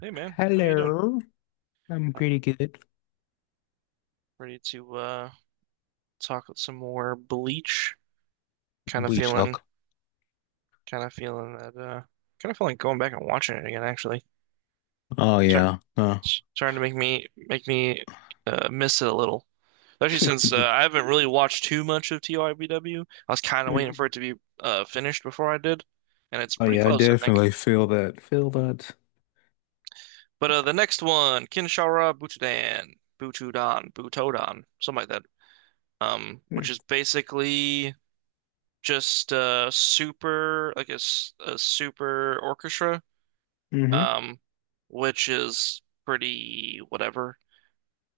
Hey man, how you doing? Hello, I'm Uh, pretty good. Ready to talk some more Bleach? Kind of We feeling, talk. kind of feeling that kind of feeling like going back and watching it again. Actually, Oh start yeah. Starting to make me make me miss it a little. Especially since yeah. I haven't really watched too much of TYBW. I was kind of waiting for Mhm. it to be finished before I did, and it's Oh pretty yeah, I close, I think. definitely feel that. Feel that. But The next one, Kinshara Butodan, Butudan, Butodan, something like that. Which is basically. Just super like a super orchestra, Mm-hmm. um which is pretty whatever.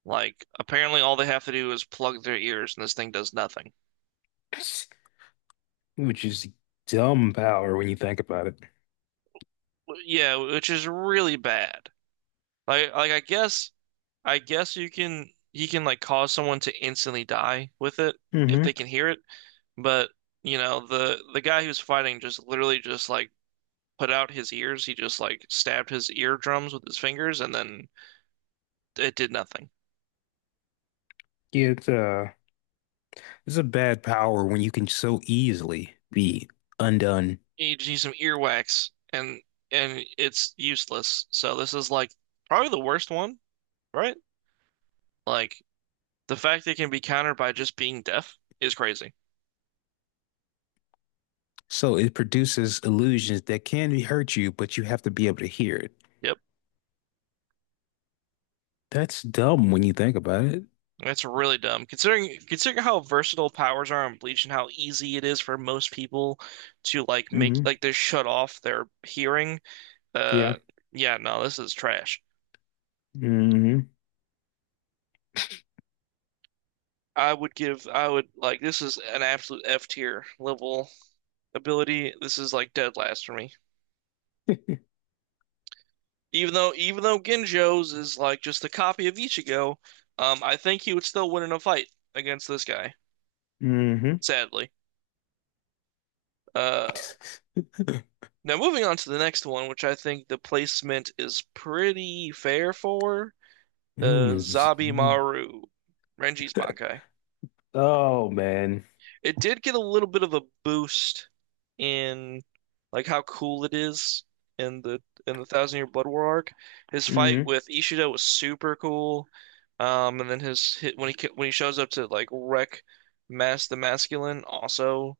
Like apparently all they have to do is plug their ears and this thing does nothing. Which is dumb power when you think about it. Yeah, which is really bad. Like, I guess you can like cause someone to instantly die with it if they Mm-hmm. can hear it, but you know the guy who's fighting just literally just like put out his ears, he just like stabbed his eardrums with his fingers and then it did nothing. Yeah, it's it's a bad power when you can so easily be undone. You just need some earwax and it's useless. So this is like probably the worst one, right? Like the fact that it can be countered by just being deaf is crazy. So it produces illusions that can hurt you, but you have to be able to hear it. Yep. That's dumb when you think about it. That's really dumb. Considering how versatile powers are on Bleach and how easy it is for most people to like make Mm-hmm. like they shut off their hearing. Yeah. Uh yeah, no, this is trash. Mm-hmm. I would like this is an absolute F tier level ability. This is like dead last for me. Even though Ginjo's is like just a copy of Ichigo, I think he would still win in a fight against this guy, Mm-hmm. sadly. Uh, Now moving on to the next one, which I think the placement is pretty fair for, Mm, it's- mm, Zabimaru, Renji's Bankai. Oh man. It did get a little bit of a boost in like how cool it is in the in the Thousand Year Blood War arc. His fight Hmm with Ishida was super cool. And then his hit when he shows up to like wreck Mass the Masculine, also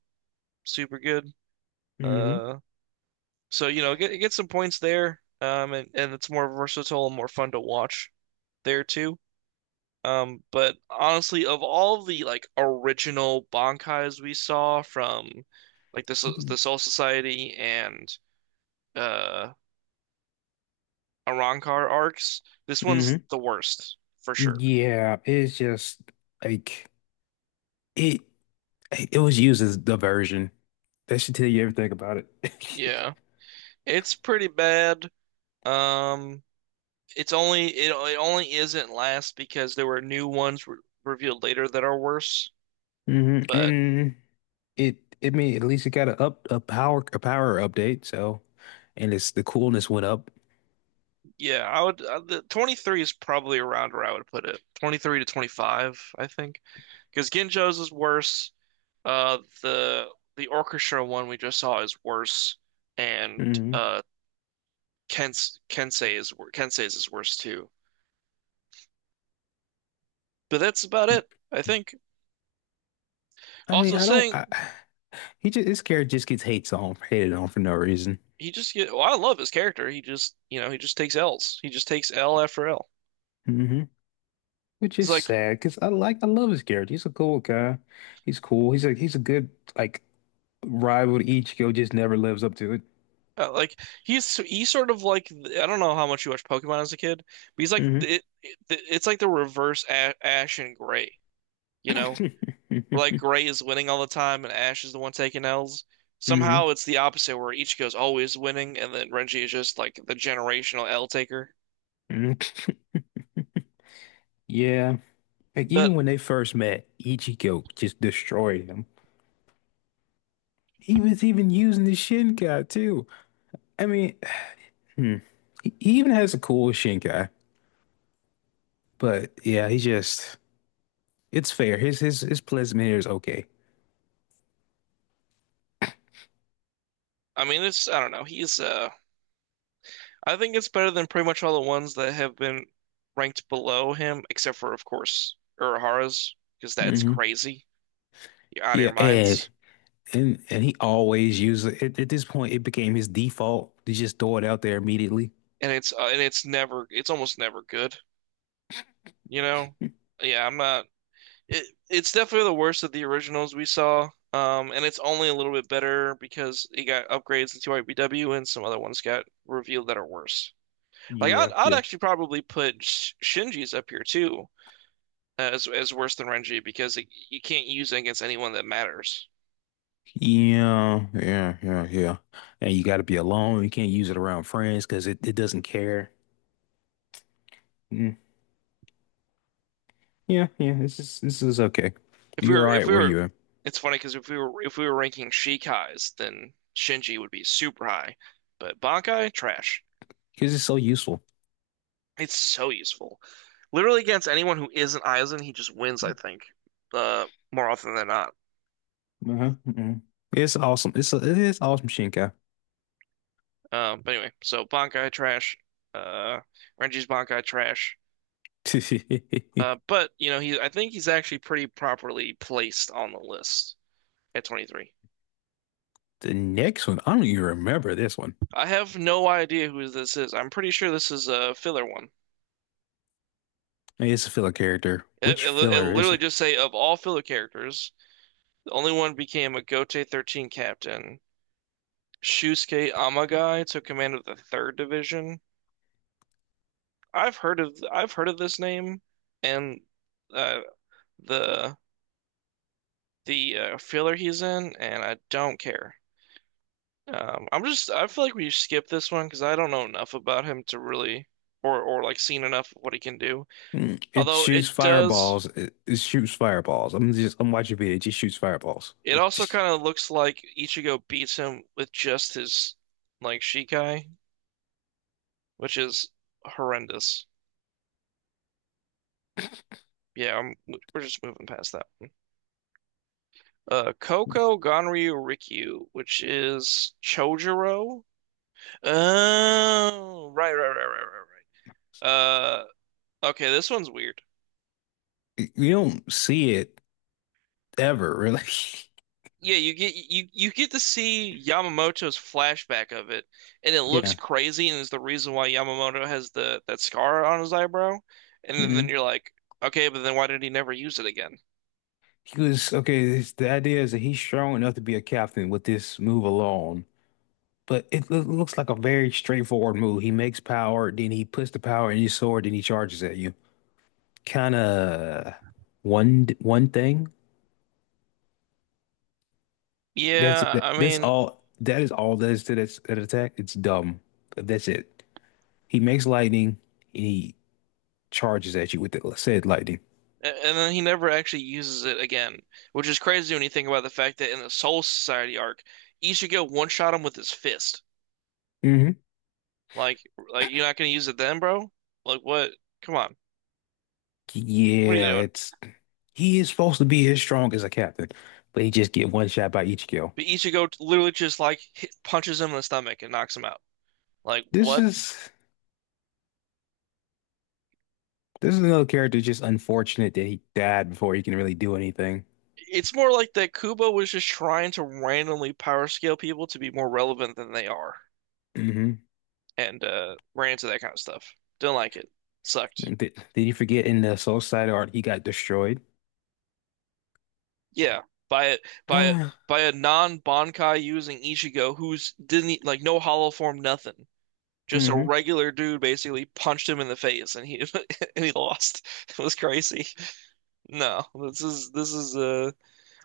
super good. hmm Uh, so you know, get some points there. And it's more versatile and more fun to watch there too. But honestly, of all the like original Bankais we saw from like mm. the Soul Society and uh Arrancar arcs, this one's hmm the worst for sure. Yeah, it's just like it it was used as diversion. That should tell you everything about it. Yeah, it's pretty bad. Um, it only isn't last because there were new ones re revealed later that are worse. hmm But And it I mean at least it got a power update, so and it's the coolness went up. yeah, I would the 23 is probably around where I would put it. 23 to 25, I think, because Ginjo's is worse. The orchestra one we just saw is worse, and Hmm uh, Kensei's is worse too. But that's about it, I think. I mean, Also, I don't saying I, he just this character just gets hates on hated on for no reason. Well, I love his character. He just, you know, he just takes L's. He just takes L after L. Mm-hmm. Which He's is like sad because I love his character. He's a cool guy. He's cool. He's a good like rival to Ichigo, just never lives up to it. uh, like he's sort of like, I don't know how much you watched Pokemon as a kid, but he's Hmm it's like the reverse Ash and Gray. You know, where like Gray is winning all the time and Ash is the one taking L's. hmm Somehow it's the opposite where Ichigo's always winning and then Renji is just like the generational L taker. hmm Yeah. Like But even when they first met, Ichigo just destroyed him. He was even using the Shinkai too. I mean, hmm. He even has a cool Shinkai, but yeah, he just it's fair. His placement here is okay. I mean it's, I don't know. He's I think it's better than pretty much all the ones that have been ranked below him, except for of course Urahara's, because that's hmm crazy. You're out of your Yeah, and minds. and he always used it. At this point, it became his default to just throw it out there immediately. And it's never, it's almost never good, you know? Yeah, I'm not It it's definitely the worst of the originals we saw. And it's only a little bit better because it got upgrades into IBW and some other ones got revealed that are worse. Like I'd Yeah, I'd yeah. actually probably put Shinji's up here too as worse than Renji because you can't use it against anyone that matters. Yeah, yeah, yeah, yeah. And you got to be alone. You can't use it around friends because it doesn't care. Mm. Yeah, yeah. This is okay. You're all If right we where were, you are It's funny because if we were ranking Shikai's, then Shinji would be super high, but Bankai trash. because it's so useful. It's so useful. Literally against anyone who isn't Aizen, he just wins, I think, more often than not. Uh-huh. uh-uh. It's awesome. It is awesome, Shinkai. But Anyway, so Bankai trash, uh, Renji's Bankai trash. Uh, but you know, he I think he's actually pretty properly placed on the list at 23. The next one, I don't even remember this one. I have no idea who this is. I'm pretty sure this is a filler one. It's a filler character. It, Which it, it filler is literally it? just say of all filler characters, the only one became a Gote 13 captain. Shusuke Amagai took command of the third division. I've heard of this name and uh, the filler he's in, and I don't care. I'm just, I feel like we skip this one because I don't know enough about him to really or like seen enough of what he can do. Mm, it Although it shoots does, fireballs. It shoots fireballs. I'm watching video. It just shoots fireballs. it It also just kind of looks like Ichigo beats him with just his like Shikai, which is horrendous. Yeah, I'm, we're just moving past that one. Yeah. Koko Ganryu Rikyu, which is Chojuro. Oh, right, right, right, right, right, right. Okay, this one's weird. It- you don't see it ever really. Yeah, you get you you get to see Yamamoto's flashback of it, and it looks Yeah. crazy, and is the reason why Yamamoto has the that scar on his eyebrow. Then hmm you're like, okay, but then why did he never use it again? He was okay. This, the idea is that he's strong enough to be a captain with this move alone. But it loo- looks like a very straightforward move. He makes power, then he puts the power in his sword, then he charges at you. Kind of one thing. Yeah, I That's mean, all. That is all that is to that attack. It's dumb. That's it. He makes lightning and he charges at you with the said lightning. and then he never actually uses it again, which is crazy when you think about the fact that in the Soul Society arc, Ichigo one-shot him with his fist. Hmm Like, like, you're not gonna use it then, bro? Like, what? Come on, what are you Yeah, doing? it's he is supposed to be as strong as a captain, but he just get one shot by each kill. But Ichigo t- literally just like hit, punches him in the stomach and knocks him out. Like, This what? is another character just unfortunate that he died before he can really do anything. It's more like that Kubo was just trying to randomly power scale people to be more relevant than they are, Hmm and ran into that kind of stuff. Didn't like it. Sucked. Did you forget in the Soul Side art he got destroyed? Yeah, by a by a Uh, by a non-Bankai using Ichigo, who's didn't e- like no hollow form, nothing. Just a hmm regular dude basically punched him in the face and he and he lost. It was crazy. No, this is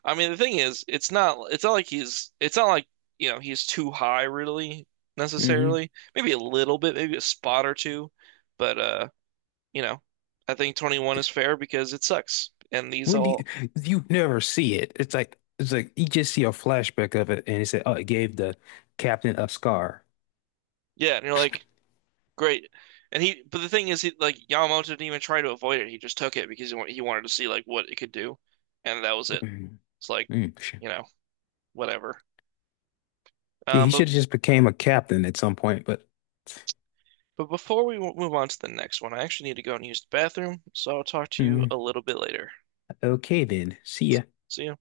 I mean the thing is it's not like he's it's not like, you know, he's too high really hmm necessarily. Maybe a little bit, maybe a spot or two, but you know, I think 21 is fair because it sucks. And these When do you, all you never see it? It's like you just see a flashback of it, and it said, "Oh, it gave the captain a scar." Yeah, and you're like great. And he But the thing is, he like Yamamoto didn't even try to avoid it. He just took it because he wanted to see like what it could do, and that was it. Mm, It's like, mm. you know, whatever. Yeah, Um, he but should have just became a captain at some point, but but before move on to the next one, I actually need to go and use the bathroom, so I'll talk to you mm, a little bit later. okay then. See ya. See you.